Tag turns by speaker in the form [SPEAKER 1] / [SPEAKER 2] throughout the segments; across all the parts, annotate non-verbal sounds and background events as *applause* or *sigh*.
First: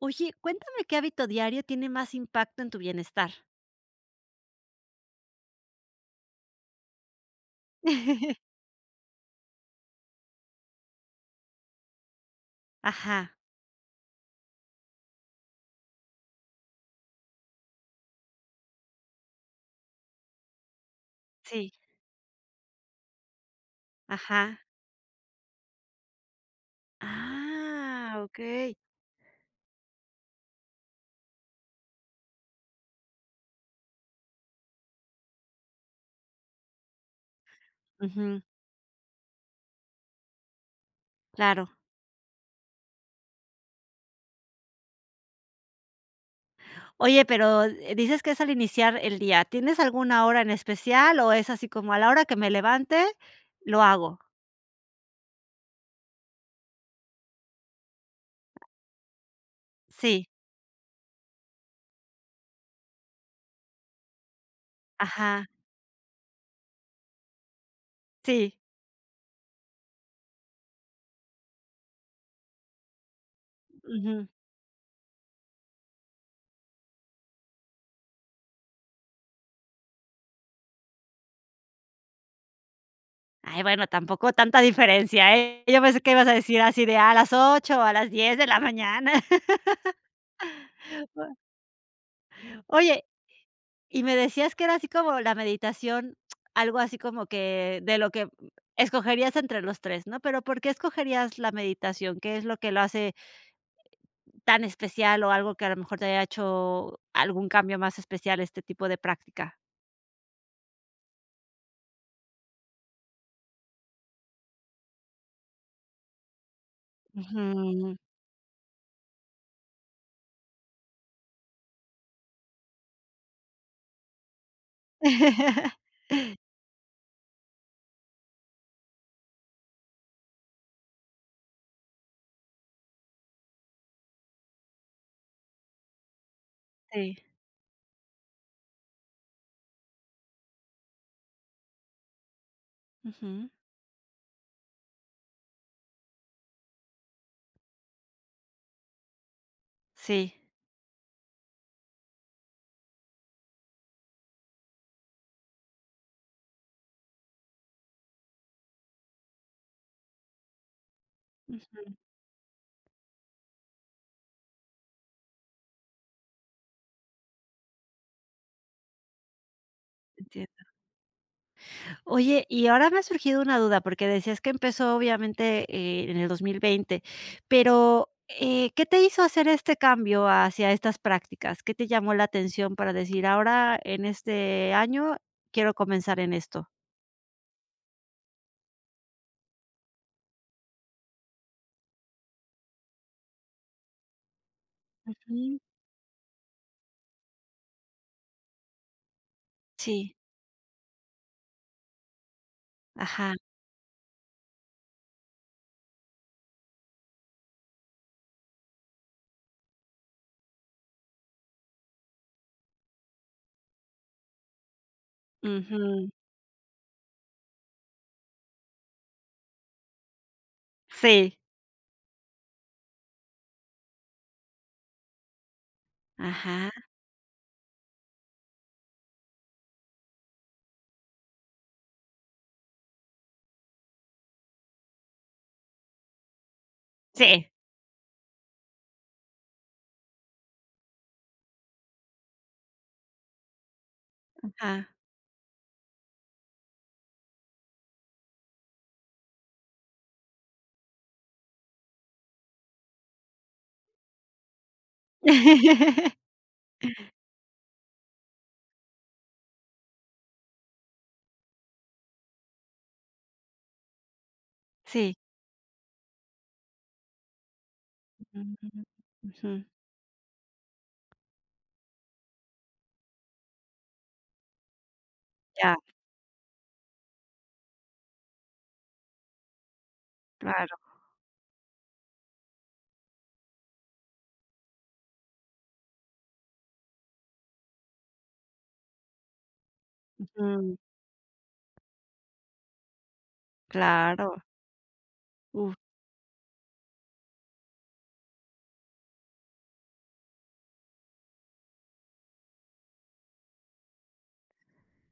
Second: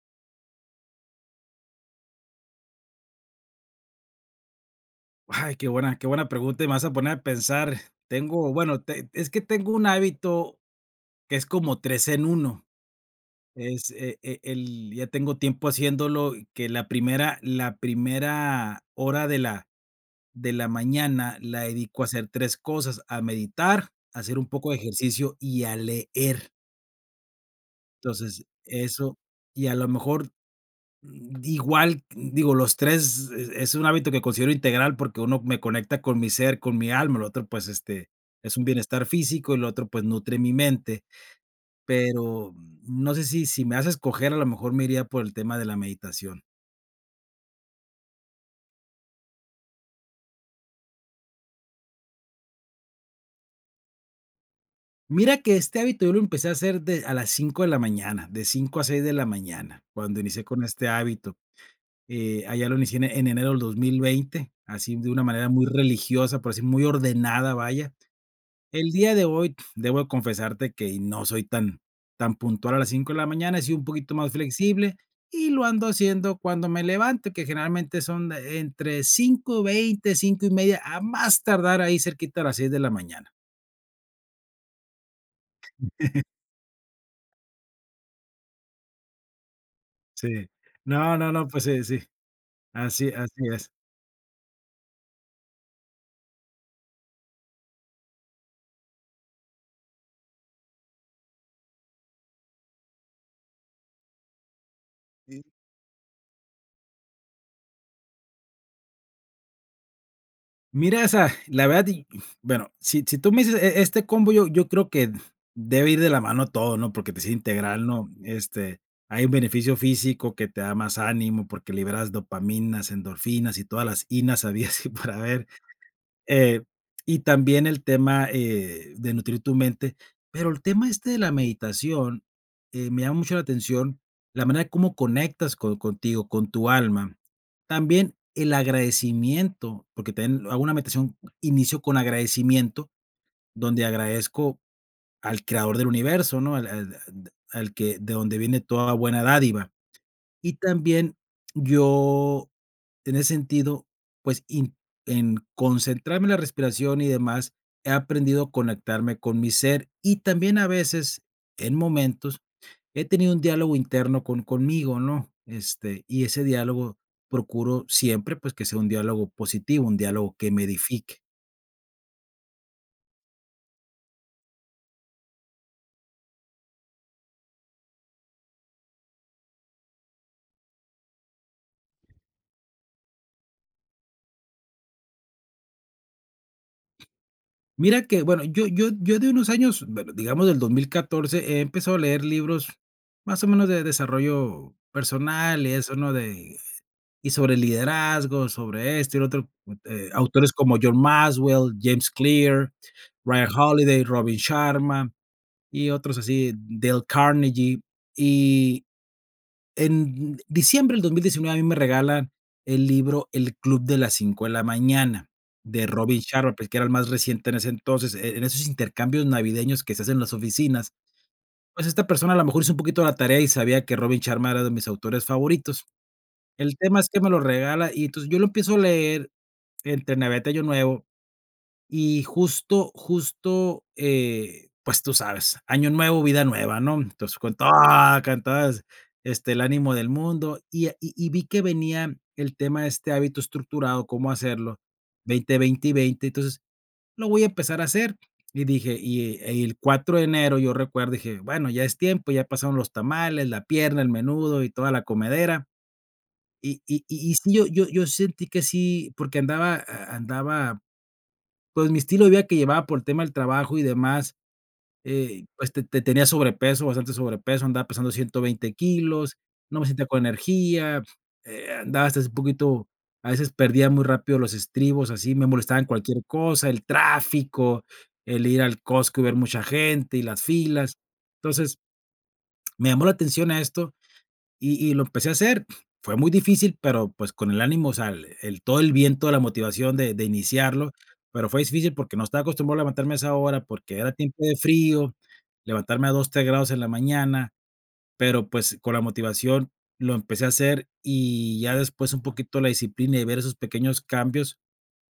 [SPEAKER 1] Oye, cuéntame, ¿qué hábito diario tiene más impacto en tu bienestar?
[SPEAKER 2] Ay, qué buena qué buena pregunta, y me vas a poner a pensar,
[SPEAKER 1] *laughs*
[SPEAKER 2] tengo bueno, teng es que tengo un hábito, que es como 3 en 1,
[SPEAKER 1] Ajá.
[SPEAKER 2] es e e el ya tengo tiempo haciéndolo, y que la primera la primera hora de la de la mañana la
[SPEAKER 1] Sí.
[SPEAKER 2] dedico a hacer 3 cosas, a meditar, a hacer un
[SPEAKER 1] Ajá.
[SPEAKER 2] poco de ejercicio y a leer.
[SPEAKER 1] Ah,
[SPEAKER 2] Entonces,
[SPEAKER 1] okey.
[SPEAKER 2] eso, y a lo mejor, mm, igual digo, los 3 es es un hábito que considero integral porque uno me conecta con mi ser, con mi alma, el otro, pues, este,
[SPEAKER 1] Ujú.
[SPEAKER 2] es un bienestar físico, y lo otro, pues, nutre mi mente,
[SPEAKER 1] Claro.
[SPEAKER 2] pero no sé si si me das a escoger, a lo mejor me iría por el tema de la meditación.
[SPEAKER 1] Oye pero, eh, dices que es al iniciar el día, ¿tienes alguna hora en especial, o es así como: "A la hora que me levante lo hago"?
[SPEAKER 2] Mira que, este hábito yo lo empecé a hacer de a las 5 de la mañana, de 5 a 6 de la mañana. Cuando
[SPEAKER 1] Sí.
[SPEAKER 2] inicié con este hábito, eh, allá lo inicié en enero del 2020, así de una
[SPEAKER 1] Ajá.
[SPEAKER 2] manera muy religiosa, por decir, muy ordenada, vaya.
[SPEAKER 1] Sí.
[SPEAKER 2] El día de hoy debo confesarte que no soy tan tan puntual a las 5 de la mañana, he sido un poquito
[SPEAKER 1] Ujú.
[SPEAKER 2] más flexible, y lo ando haciendo cuando me levante, que generalmente son entre 5:20, 5:30, a más tardar ahí cerquita a las 6 de la mañana.
[SPEAKER 1] Ay, bueno, tampoco tanta diferencia, eh, yo pensé que
[SPEAKER 2] *laughs*
[SPEAKER 1] ibas a decir así de: "A las 8 o a las 10 de la mañana". *laughs*
[SPEAKER 2] Sí, no, no,
[SPEAKER 1] *unintelligible*
[SPEAKER 2] no, pues, eh, sí,
[SPEAKER 1] Oye,
[SPEAKER 2] así, así es.
[SPEAKER 1] y me decías que era así como la meditación, algo así como que, de lo que escogerías entre los 3, ¿no?, pero, ¿por qué escogerías la meditación?, ¿qué es lo que lo hace tan especial?, o
[SPEAKER 2] Mm.
[SPEAKER 1] algo que, a lo mejor, te haya hecho algún cambio más especial a este tipo de práctica.
[SPEAKER 2] Mira esa la verdad, y bueno, si si tú me dices e e este combo yo yo creo que debe ir de la mano todo, ¿no?, por que, pues, es integral,
[SPEAKER 1] Ujú.
[SPEAKER 2] ¿no?, este, hay un beneficio físico que te da más ánimo, porque liberas dopamina, endorfinas, y todas las inas habidas y por haber,
[SPEAKER 1] *laughs*
[SPEAKER 2] eh, y también el tema, eh, de nutrir tu mente, pero el tema este de la meditación, eh, me llama mucho la atención, la manera de cómo conectas co contigo, con tu alma.
[SPEAKER 1] Sí.
[SPEAKER 2] También el agradecimiento, porque también hago una meditación, inicio con agradecimiento,
[SPEAKER 1] Ujú.
[SPEAKER 2] donde agradezco al creador del universo, ¿no?, al al de al que de donde viene toda buena dádiva,
[SPEAKER 1] Sí.
[SPEAKER 2] y también yo, en ese sentido, pues, in en concentrarme en la respiración y demás, he aprendido a conectarme con mi ser, y también a veces en
[SPEAKER 1] Ujú.
[SPEAKER 2] momentos he tenido un diálogo interno con conmigo, ¿no? Este, y ese diálogo procuro siempre, pues, que sea un diálogo positivo, un diálogo que
[SPEAKER 1] Entiendo.
[SPEAKER 2] me edifique.
[SPEAKER 1] Oye, y ahora me ha surgido una duda, porque decías que empezó obviamente, eh, en el 2020, pero, eh, ¿qué te hizo hacer este cambio hacia estas prácticas?, ¿qué te llamó la atención para decir ahora en este año quiero comenzar en esto?
[SPEAKER 2] Mira que, bueno, yo yo yo de unos años, bu digamos del 2014 he empezado a leer libros, más o menos, de desarrollo
[SPEAKER 1] Ujú.
[SPEAKER 2] personal y eso, ¿no?, de y sobre liderazgo, sobre esto y lo otro, eh,
[SPEAKER 1] Sí.
[SPEAKER 2] autores como John Maxwell, James Clear,
[SPEAKER 1] Ajá.
[SPEAKER 2] Ryan Holiday, Robin Sharma, y otros así, Dale Carnegie, y en diciembre del 2019 a mí me regalan el libro "El Club de las 5 de la Mañana", de
[SPEAKER 1] Ujú.
[SPEAKER 2] Robin Sharma, pues, que era el más reciente en ese entonces, en en esos intercambios navideños que se hacen en las oficinas,
[SPEAKER 1] Sí.
[SPEAKER 2] pues, esta persona a lo mejor hizo un poquito la tarea y sabía que Robin Sharma era de mis autores favoritos.
[SPEAKER 1] Ajá.
[SPEAKER 2] El tema es que me lo regala, y entonces, yo lo empiezo a leer entre Navidad y Año Nuevo, y justo justo, eh, pues, tú sabes "Año nuevo, vida nueva", ¿no? Entonces,
[SPEAKER 1] Sí.
[SPEAKER 2] con todo cantadas, este, el ánimo del mundo. Y, ah, y y vi que venía el tema de este hábito estructurado, cómo hacerlo,
[SPEAKER 1] Ajá.
[SPEAKER 2] 20, 20 y 20, entonces, lo voy a empezar a hacer, y dije, y el el 4 de enero yo recuerdo, dije: "Bueno, ya es tiempo, ya pasaron los tamales, la pierna, el menudo, y toda la comedera",
[SPEAKER 1] *laughs*
[SPEAKER 2] y y y sí, yo yo yo sentí que sí porque andaba a andaba, pues, mi estilo de vida que llevaba por el tema del trabajo y demás.
[SPEAKER 1] Sí.
[SPEAKER 2] Eh, este, te tenía sobrepeso, bastante sobrepeso, andaba pesando ciento
[SPEAKER 1] Mm,
[SPEAKER 2] veinte kilos,
[SPEAKER 1] ujú.
[SPEAKER 2] no me sentía con energía, eh, andaba hasta así poquito, a veces perdía muy rápido los estribos, así me
[SPEAKER 1] Ya.
[SPEAKER 2] molestaba en cualquier cosa, el tráfico, el ir al Costco y ver mucha gente, y las
[SPEAKER 1] Claro.
[SPEAKER 2] filas. Entonces me llamó la atención a esto, y y lo empecé a hacer. Fue muy difícil, pero, pues, con el ánimo, o sea, el el todo el viento, la motivación de de
[SPEAKER 1] Ujú.
[SPEAKER 2] iniciarlo, pero fue difícil, porque no estaba acostumbrado levantarme a esa hora, porque era tiempo
[SPEAKER 1] Claro.
[SPEAKER 2] de frío,
[SPEAKER 1] Uh.
[SPEAKER 2] levantarme a 2, 3 grados en la mañana, pero, pues, con la motivación lo empecé a hacer. Y ya después un poquito la disciplina, y ver esos pequeños cambios,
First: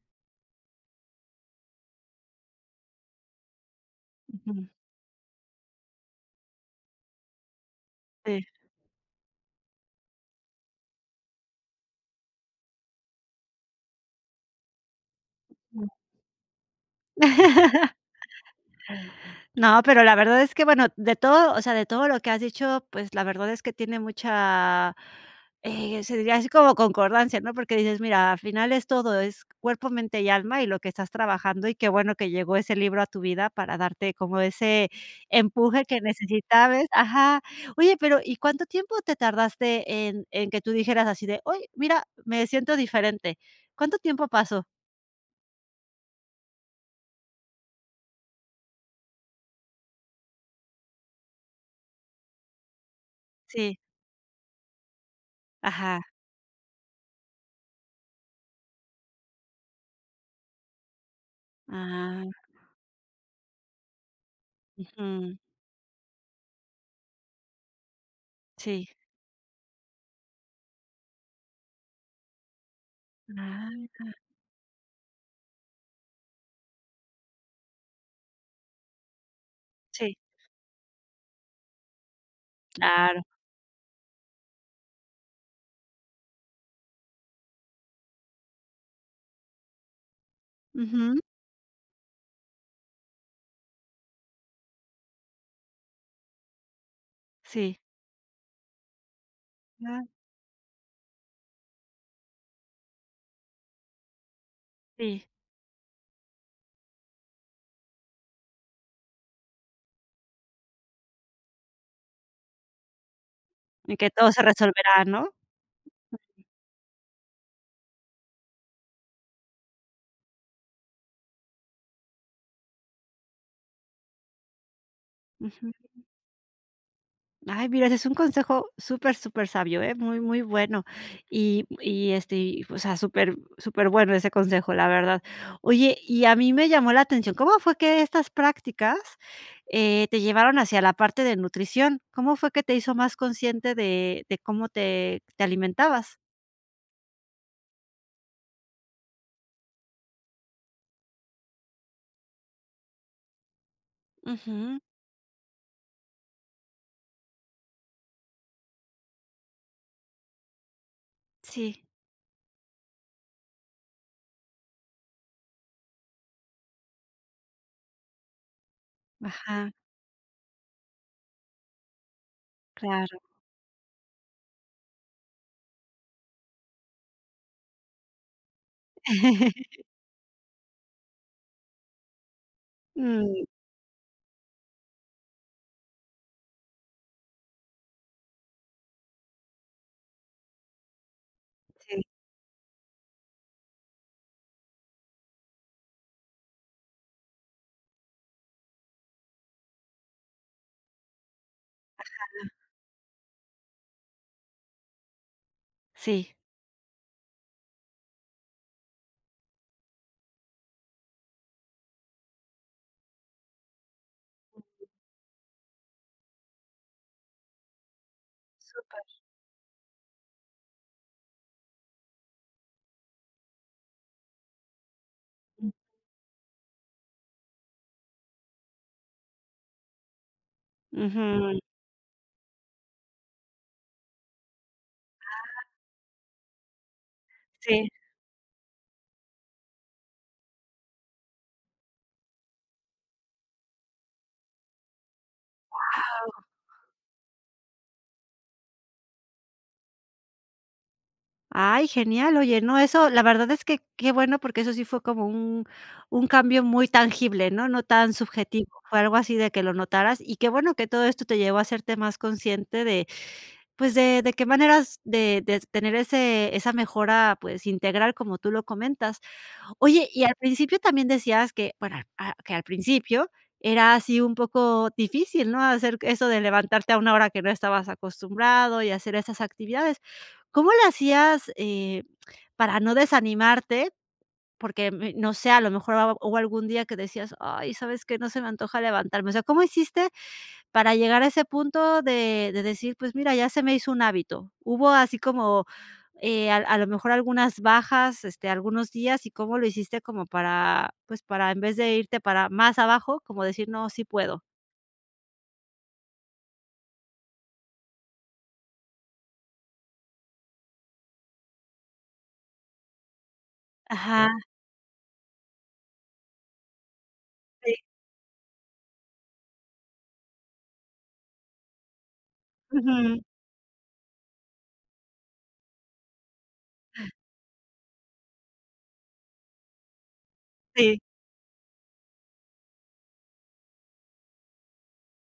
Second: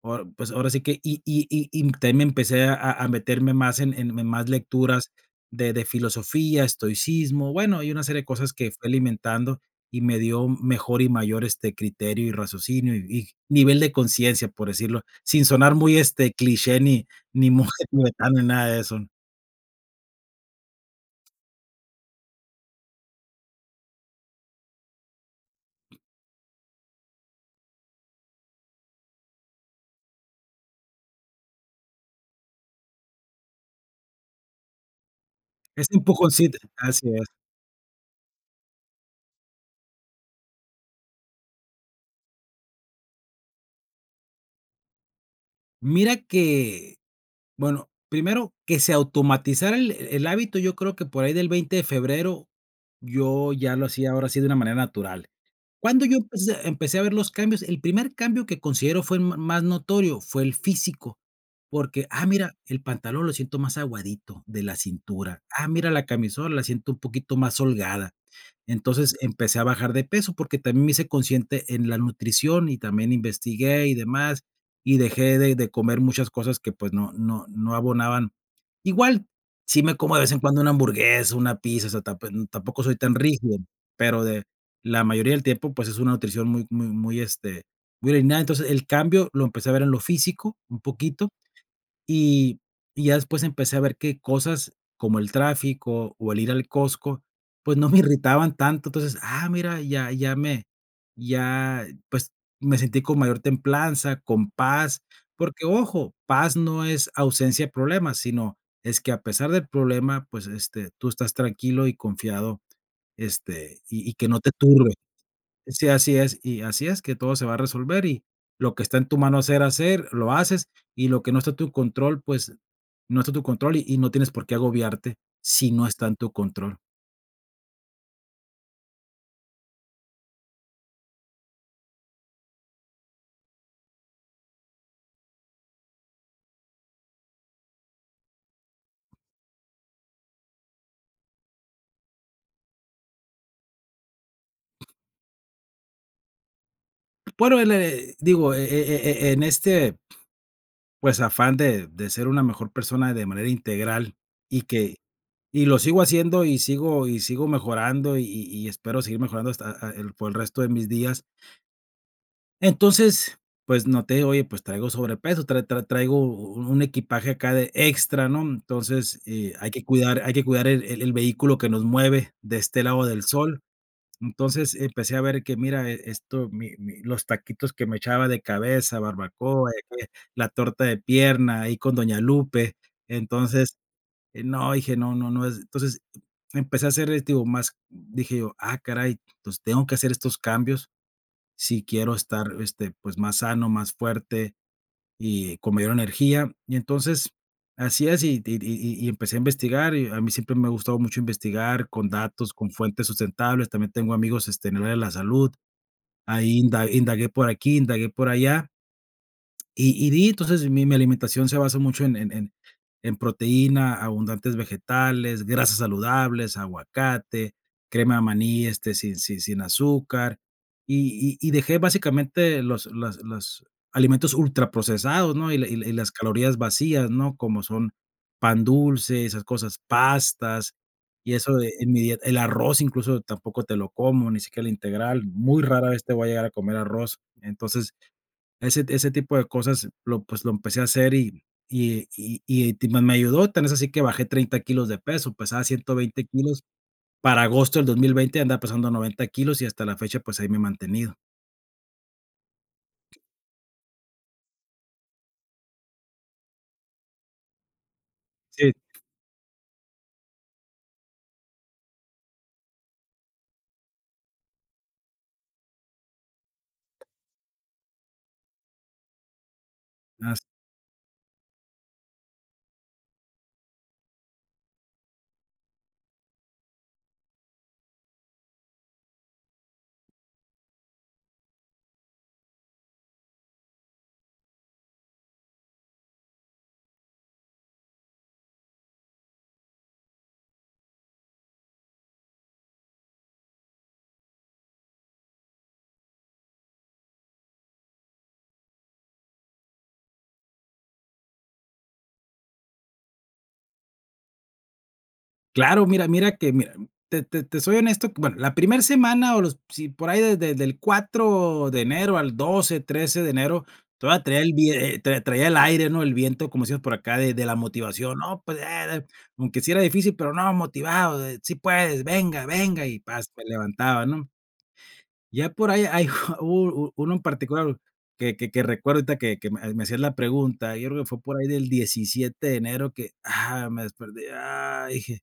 [SPEAKER 2] ahora pues, ahora sí que, y y y también me empecé a meterme más en en más
[SPEAKER 1] Ujú.
[SPEAKER 2] lecturas de de filosofía, estoicismo, bueno, y una serie de
[SPEAKER 1] Sí.
[SPEAKER 2] cosas que fue alimentando y me dio mejor y mayor, este, criterio y raciocinio, y nivel de conciencia, por decirlo, sin sonar
[SPEAKER 1] Ujú.
[SPEAKER 2] muy este cliché, ni monje
[SPEAKER 1] *laughs*
[SPEAKER 2] tibetano, ni nada de eso.
[SPEAKER 1] No, pero la verdad es que, bueno, de todo, o sea, de todo lo que has dicho, pues, la verdad es que tiene mucha, eh, se diría así como concordancia, ¿no?, porque dices, mira, al final es todo, es cuerpo, mente y alma, y lo que estás trabajando, y qué bueno que llegó ese libro a tu vida para darte como ese empuje
[SPEAKER 2] Ese
[SPEAKER 1] que
[SPEAKER 2] empujoncito,
[SPEAKER 1] necesitabas
[SPEAKER 2] así es.
[SPEAKER 1] ajá, oye, pero, ¿y cuánto tiempo te tardaste en en que tú dijeras así de: "Oye, mira, me siento diferente"?, ¿cuánto tiempo pasó?
[SPEAKER 2] Mira que bueno, primero que se automatizara el el hábito, yo creo que por ahí del 20 de febrero, yo ya
[SPEAKER 1] Sí.
[SPEAKER 2] lo hacía, ahora sí, de una manera natural.
[SPEAKER 1] Ajá.
[SPEAKER 2] ¿Cuándo yo empecé empecé a ver los cambios? El primer cambio que considero fue ma más notorio, fue el físico, porque: "Ah,
[SPEAKER 1] Ah.
[SPEAKER 2] mira, el pantalón lo siento más aguadito de la
[SPEAKER 1] Ujú.
[SPEAKER 2] cintura, ah, mira, la camisola, la siento un poquito más holgada".
[SPEAKER 1] Sí.
[SPEAKER 2] Entonces, empecé a bajar de peso, porque también me hice consciente en la nutrición, y también investigué, y
[SPEAKER 1] Ah.
[SPEAKER 2] demás. Y dejé de de comer muchas cosas que, pues, no no no abonaban. Igual, sí me
[SPEAKER 1] Sí.
[SPEAKER 2] como, de vez en cuando, una hamburguesa, una pizza, o sea, tap em, tampoco soy tan
[SPEAKER 1] Claro.
[SPEAKER 2] rígido, pero de la mayoría del tiempo, pues, es una nutrición muy muy muy, este, muy ordenada. Entonces, el cambio lo empecé a ver en lo físico, un
[SPEAKER 1] Ujú.
[SPEAKER 2] poquito. Y y ya después, empecé a ver que cosas, como el tráfico, o el ir al Costco, pues,
[SPEAKER 1] Sí.
[SPEAKER 2] no me irritaban tanto. Entonces, ah, mira,
[SPEAKER 1] Cla
[SPEAKER 2] ya ya me ya, pues, me sentí con mayor templanza, con paz,
[SPEAKER 1] Sí.
[SPEAKER 2] porque ojo, paz no es ausencia de problemas, sino es que, a pesar del problema, pues, este, tú estás tranquilo y confiado, este,
[SPEAKER 1] En
[SPEAKER 2] y
[SPEAKER 1] que
[SPEAKER 2] y que
[SPEAKER 1] todo
[SPEAKER 2] no
[SPEAKER 1] se
[SPEAKER 2] te turbe.
[SPEAKER 1] resolverá, ¿no?
[SPEAKER 2] Sí, así es,
[SPEAKER 1] *unintelligible*
[SPEAKER 2] y así es, que todo se va a resolver y lo que está en tu mano hacer, hacer, lo haces, y lo que no está en tu control, pues, no está en tu control, y no tienes por qué agobiarte, si
[SPEAKER 1] Ujú.
[SPEAKER 2] no está en tu control.
[SPEAKER 1] Ay, mira, ese es un consejo súper, supersabio, ¿eh?, muy, muy bueno, y y, este, y, o sea, súper, superbueno ese consejo, la verdad, oye, y a mí me llamó la atención, ¿cómo fue que estas prácticas, eh, te llevaron hacia la parte de nutrición?, ¿cómo fue que te hizo más consciente de de cómo te te alimentabas?
[SPEAKER 2] Bueno, el le digo, e e e e en este pues, afán de de ser una mejor persona de manera integral, y
[SPEAKER 1] Ujú.
[SPEAKER 2] que y lo sigo haciendo, y sigo y sigo mejorando, y y y espero seguir mejorando hasta a a el por el resto de mis días
[SPEAKER 1] Sí.
[SPEAKER 2] entonces, pues, no te digo, oye, pues, traigo sobrepeso, tra tra traigo u u un equipaje acá de extra, ¿no?, entonces, eh, hay
[SPEAKER 1] Ajá.
[SPEAKER 2] que cuidar hay que cuidar el el vehículo que nos mueve de este lado
[SPEAKER 1] Claro.
[SPEAKER 2] del sol, entonces empecé a ver, que mira, e esto, mi mi los taquitos que me echaba de cabeza, barbacoa, de
[SPEAKER 1] *laughs*
[SPEAKER 2] que la torta de pierna, ahí con doña Lupe,
[SPEAKER 1] Mm.
[SPEAKER 2] entonces, eh, no, dije: "No no no", entonces, empecé a hacer, este, digo, más dije yo: "Ah caray, entonces tengo que hacer estos cambios si
[SPEAKER 1] Sí.
[SPEAKER 2] quiero estar, este, pues, más sano, más fuerte y con mayor energía", y entonces así es y di di y y y empecé a investigar, y a mí siempre me ha gustado mucho investigar con
[SPEAKER 1] Ajá.
[SPEAKER 2] datos, con fuentes sustentables, también tengo amigos, este, en el área de la salud,
[SPEAKER 1] Sí.
[SPEAKER 2] ahí inda indagué por aquí, indagué por allá. Y y di entonces mi mi alimentación se basa mucho en en en proteína, abundantes
[SPEAKER 1] Ujú.
[SPEAKER 2] vegetales, grasas saludables, aguacate, crema de maní, este,
[SPEAKER 1] Súper.
[SPEAKER 2] sin si sin azúcar, y y y dejé básicamente los las los alimentos ultraprocesados, ¿no?, y la
[SPEAKER 1] Mm.
[SPEAKER 2] y la y las calorías vacías, ¿no?, como son, pan dulce, esas cosas, pastas, y eso
[SPEAKER 1] Ujú.
[SPEAKER 2] de en mi dieta el arroz incluso tampoco te lo como, ni siquiera el integral, muy
[SPEAKER 1] Ah.
[SPEAKER 2] rara vez te voy a llegar a comer arroz.
[SPEAKER 1] Sí.
[SPEAKER 2] Entonces, ese t ese tipo de cosas lo, pues, lo empecé a hacer y y y y ti ma me ayudó, tan es así que bajé 30 kilos de peso, pesaba 120
[SPEAKER 1] Wao.
[SPEAKER 2] kilos, para agosto del 2020 andaba pesando 90 kilos y hasta la fecha, pues, ahí me he mantenido.
[SPEAKER 1] Ay, genial. Oye, no, eso, la verdad es que qué bueno, porque eso sí fue como un un cambio muy tangible, ¿no? No tan subjetivo.
[SPEAKER 2] Sí.
[SPEAKER 1] Fue algo así de que lo notaras, y qué bueno que todo esto te llevó a hacerte más consciente de, pues, de de qué maneras de de tener ese esa mejora, pues, integral como tú lo comentas. Oye, y
[SPEAKER 2] Ah,
[SPEAKER 1] al
[SPEAKER 2] s
[SPEAKER 1] principio también decías que, para a que al principio era así un poco difícil, ¿no? Hacer eso de levantarte a 1 hora que no estabas acostumbrado y hacer esas actividades. ¿Cómo le hacías, eh, para no desanimarte? Porque, mm, no sé, a lo mejor hab hubo algún día que decías, ay, ¿sabes qué? No se me antoja levantarme. O sea, ¿cómo hiciste para llegar a ese punto de de decir, pues mira, ya se me hizo un hábito, ¿hubo así como, eh, a a lo mejor algunas bajas? Este, algunos días y, ¿cómo lo hiciste como para, pues, para en vez de irte para más abajo, como decir, no, sí puedo?
[SPEAKER 2] Claro, mira mira que, mira, te te te soy honesto, bueno, la primer semana o los si por ahí de de del 4 de enero al 12, 13 de enero, todavía
[SPEAKER 1] Ajá.
[SPEAKER 2] traía el vide tra traía el aire, ¿no? El viento, como decimos por acá, de de la
[SPEAKER 1] Sí.
[SPEAKER 2] motivación, ¿no? Pues, eh, aunque sí era difícil, pero no, motivado, sí puedes, venga, venga, y
[SPEAKER 1] Ujú.
[SPEAKER 2] pas, te levantaba, ¿no? Ya por ahí hay u u uno en particular que que que recuerdo ahorita que que me hacían la pregunta, yo
[SPEAKER 1] Sí.
[SPEAKER 2] creo que fue por ahí del 17 de enero, que, ah, me desperté, ay, dije,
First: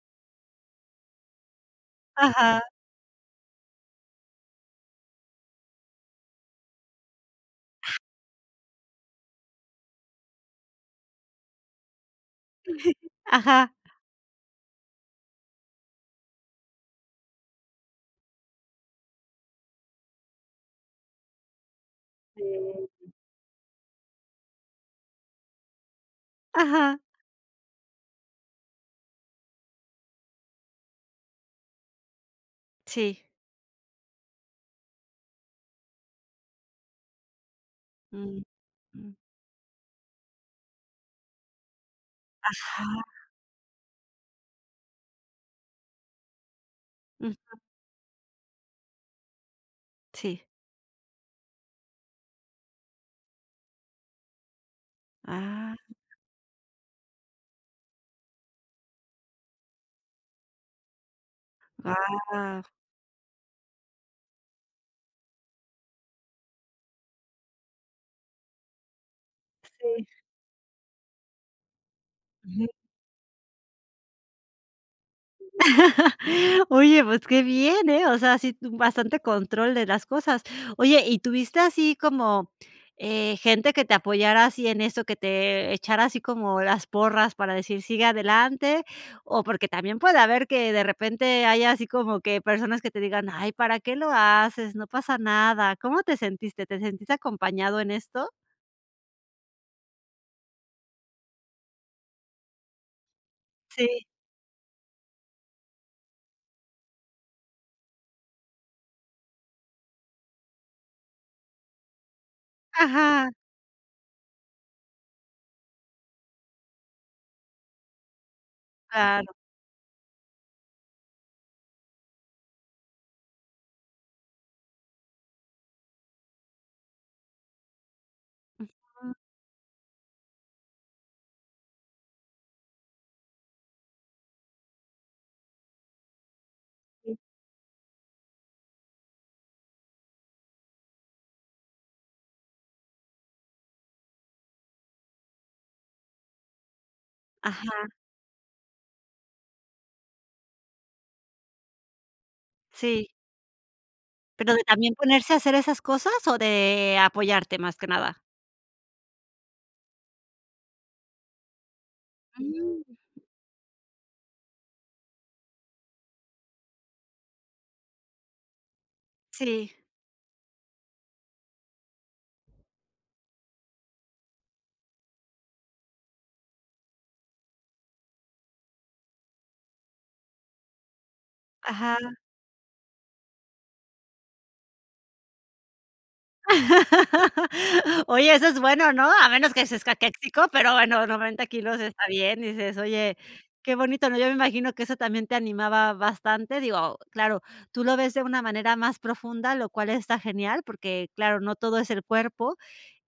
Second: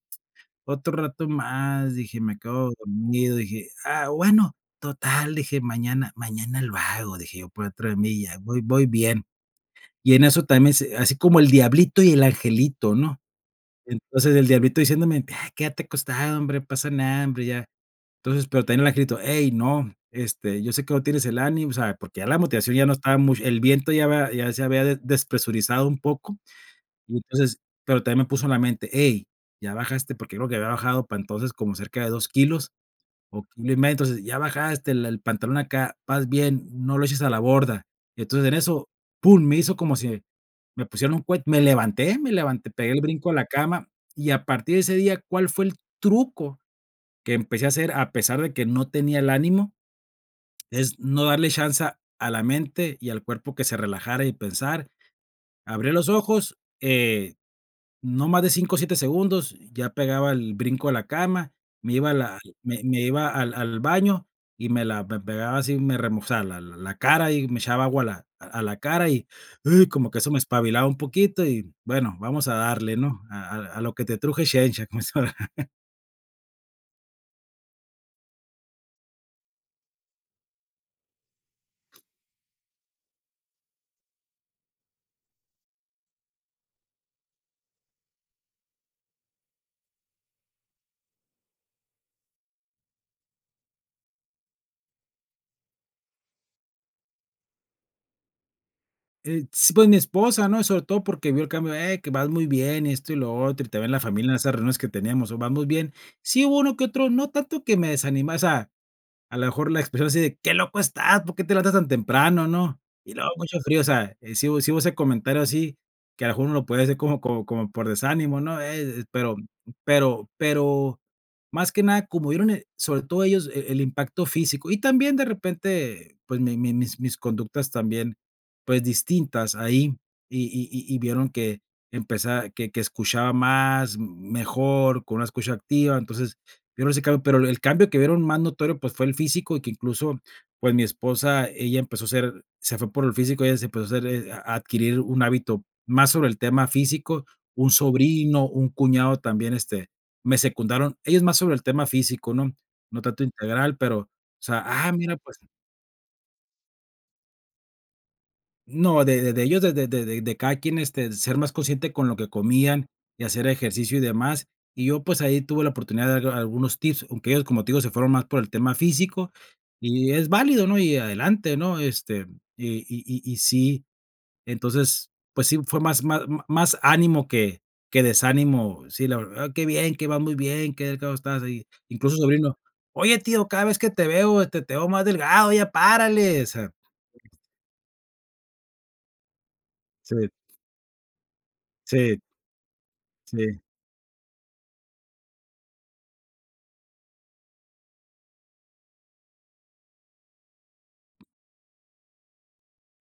[SPEAKER 2] otro rato más, dije, me
[SPEAKER 1] Ajá.
[SPEAKER 2] quedo dormido, dije, ah, bueno, total, dije, mañana mañana lo hago, dije yo por dentro de mí, ya voy voy bien. Y en eso también se así como el diablito y el
[SPEAKER 1] Sí.
[SPEAKER 2] angelito, ¿no?
[SPEAKER 1] Ajá.
[SPEAKER 2] Entonces, el diablito diciéndome: "Quédate acostado, hombre, no pasa nada, hombre", ya. Entonces, pero también el angelito: "hey, no, este, yo sé que hoy tienes el ánimo, o sea, porque ya la
[SPEAKER 1] Sí.
[SPEAKER 2] motivación ya no estaba mucho, el viento ya había ya se había despresurizado un poco",
[SPEAKER 1] Ajá.
[SPEAKER 2] y entonces, pero también me puso en la mente: "hey, ya bajaste porque creo que había bajado para entonces como cerca de 2 kilos,
[SPEAKER 1] Sí.
[SPEAKER 2] o kilo y medio, entonces ya bajaste el el pantalón acá, vas bien, no lo eches a la borda".
[SPEAKER 1] Mm,
[SPEAKER 2] Entonces en eso,
[SPEAKER 1] mm.
[SPEAKER 2] pum, me hizo como si me pusieron un cuet me levanté me levanté,
[SPEAKER 1] Ajá.
[SPEAKER 2] pegué el brinco de la cama y a partir de ese día, ¿cuál fue el truco que
[SPEAKER 1] Ujú.
[SPEAKER 2] empecé a hacer a pesar de que no tenía el ánimo?
[SPEAKER 1] Sí.
[SPEAKER 2] Es no darle chanza a la mente y al cuerpo que se relajara y pensar,
[SPEAKER 1] Ah.
[SPEAKER 2] abre los ojos, eh, no más de 5, 7 segundos, ya pegaba el brinco de la cama, me iba a la
[SPEAKER 1] Ah.
[SPEAKER 2] me me iba al al baño y me la pe pegaba así, me remo o sea, la la cara y me echaba agua a la a la cara, y
[SPEAKER 1] Sí.
[SPEAKER 2] como que eso me espabilaba un poquito y, bueno, vamos a
[SPEAKER 1] Ujú.
[SPEAKER 2] darle, ¿no? A a a lo que te truje chencha, como dicen. *chuckles*
[SPEAKER 1] *chuckles* Oye, pues qué bien, eh, o sea, sí, tú bastante control de las cosas. Oye, ¿y tuviste así como, eh, gente que te apoyara así en eso, que te, eh, echara así como las porras para decir sigue adelante? O porque también puede haber que de repente haya así como que personas que te digan, ay, ¿para qué lo haces? No pasa nada, ¿cómo te sentiste? ¿Te sentiste acompañado en esto?
[SPEAKER 2] Eh, s pues, mi esposa, ¿no? Sobre todo porque vio el cambio, eh que vas muy bien, esto y lo otro, y te ven la
[SPEAKER 1] Sí.
[SPEAKER 2] familia en esas reuniones que tenemos, o vas muy bien. Sí, uno que otro, no tanto que me desanimó o sea, a lo mejor la expresión así de: "Qué loco estás, ¿por qué te levantas tan temprano?", ¿no? Y luego
[SPEAKER 1] Ajá.
[SPEAKER 2] mucho frío, o sea, sí hu sí hubo ese comentario así, que a lo mejor uno lo puede hacer como como como por desánimo, ¿no? Eh,
[SPEAKER 1] Claro.
[SPEAKER 2] pero pero pero más que nada como vieron, eh, sobre todo ellos el el impacto físico y también de repente, pues, mi mi mis mis conductas también, pues,
[SPEAKER 1] Ujú.
[SPEAKER 2] distintas ahí, y y y vieron que empezaba que escuchaba más mejor, con una escucha activa. Entonces, yo, no sé que
[SPEAKER 1] Mm.
[SPEAKER 2] hago, pero el cambio que vieron más notorio, pues, fue el físico, y que, incluso, pues, mi esposa, ella empezó a ser se fue por el físico, ella se empezó a hacer a a adquirir un hábito más sobre el tema físico, un
[SPEAKER 1] Ajá.
[SPEAKER 2] sobrino, un cuñado también, este, me secundaron, ellos más sobre el tema físico, ¿no? No
[SPEAKER 1] Sí.
[SPEAKER 2] tanto integral, pero, o
[SPEAKER 1] ¿Pero
[SPEAKER 2] sea,
[SPEAKER 1] de
[SPEAKER 2] ah
[SPEAKER 1] también
[SPEAKER 2] mira
[SPEAKER 1] ponerse a
[SPEAKER 2] pues.
[SPEAKER 1] hacer esas cosas o de apoyarte más que nada?
[SPEAKER 2] No, de de de ellos, de de de de cada quien, este, ser más consciente con lo que
[SPEAKER 1] Mm.
[SPEAKER 2] comían, y hacer ejercicio y demás, y yo pues ahí tuve la oportunidad de dar algunos tips, aunque ellos como te digo se fueron más por el tema físico
[SPEAKER 1] Sí.
[SPEAKER 2] y es válido, ¿no? Y adelante, ¿no? Este, y y y y sí, entonces, pues, sí fue más más más ánimo que que desánimo. Sí, la verdad, qué bien, qué vas muy bien, qué delgado estás y,
[SPEAKER 1] Ajá.
[SPEAKER 2] incluso el sobrino: "Oye, tío, cada vez que te veo, te te veo más delgado, ya párale", o sea.
[SPEAKER 1] *laughs* Oye, eso es bueno, ¿no? A menos que seas
[SPEAKER 2] Sí.
[SPEAKER 1] caquéxico, pero bueno 90 kilos está
[SPEAKER 2] Sí.
[SPEAKER 1] bien y dices: "Oye,
[SPEAKER 2] Sí.
[SPEAKER 1] qué bonito, ¿no?" Yo me imagino que eso también te animaba bastante. Digo, claro, tú lo ves de una manera más profunda, lo cual está genial, porque claro, no todo es el cuerpo.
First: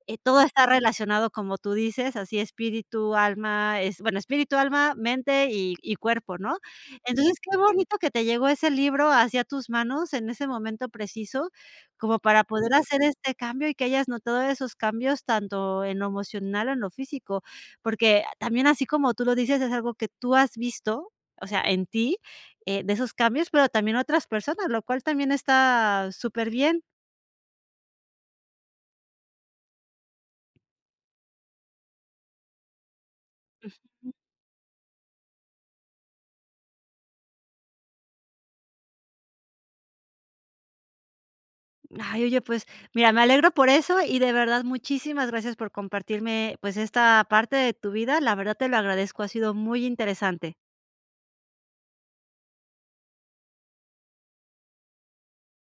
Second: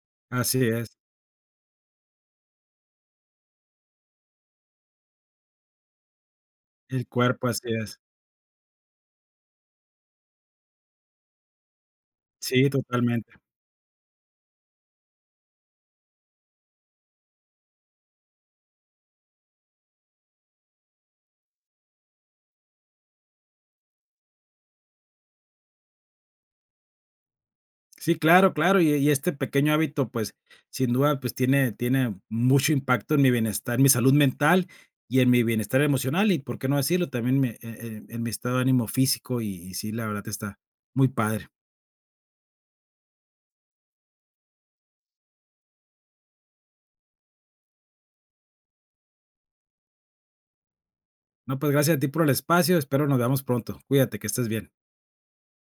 [SPEAKER 1] Eh, todo
[SPEAKER 2] Así
[SPEAKER 1] está
[SPEAKER 2] es.
[SPEAKER 1] relacionado, como tú dices, así espíritu, alma, es bueno, espíritu, alma, mente y y cuerpo, ¿no?
[SPEAKER 2] El
[SPEAKER 1] Entonces,
[SPEAKER 2] cuerpo,
[SPEAKER 1] qué
[SPEAKER 2] así
[SPEAKER 1] bonito
[SPEAKER 2] es.
[SPEAKER 1] que te llegó ese libro así a tus manos en ese momento preciso, como para
[SPEAKER 2] Sí,
[SPEAKER 1] poder hacer este
[SPEAKER 2] totalmente.
[SPEAKER 1] cambio y que hayas notado esos cambios tanto en lo emocional, en lo físico. Porque también así como tú lo dices, es algo que tú has visto o sea, en ti, eh, de esos cambios, pero también otras personas, lo cual también está súper bien.
[SPEAKER 2] Sí, claro claro. Y y este pequeño hábito, pues, sin duda, pues, tiene tiene mucho impacto en mi bienestar y mi salud
[SPEAKER 1] Ujú.
[SPEAKER 2] mental, y en mi bienestar emocional, y por qué no decirlo, también me eh eh en mi estado de ánimo físico, y y sí, la verdad está muy padre.
[SPEAKER 1] Ay, oye pues, mira me alegro por eso y de verdad muchísimas gracias por compartirme, pues, esta parte de tu vida. La verdad te lo agradezco, ha sido muy interesante.
[SPEAKER 2] No, pues, gracias a ti por el espacio, espero nos veamos pronto. Cuídate, que estés bien.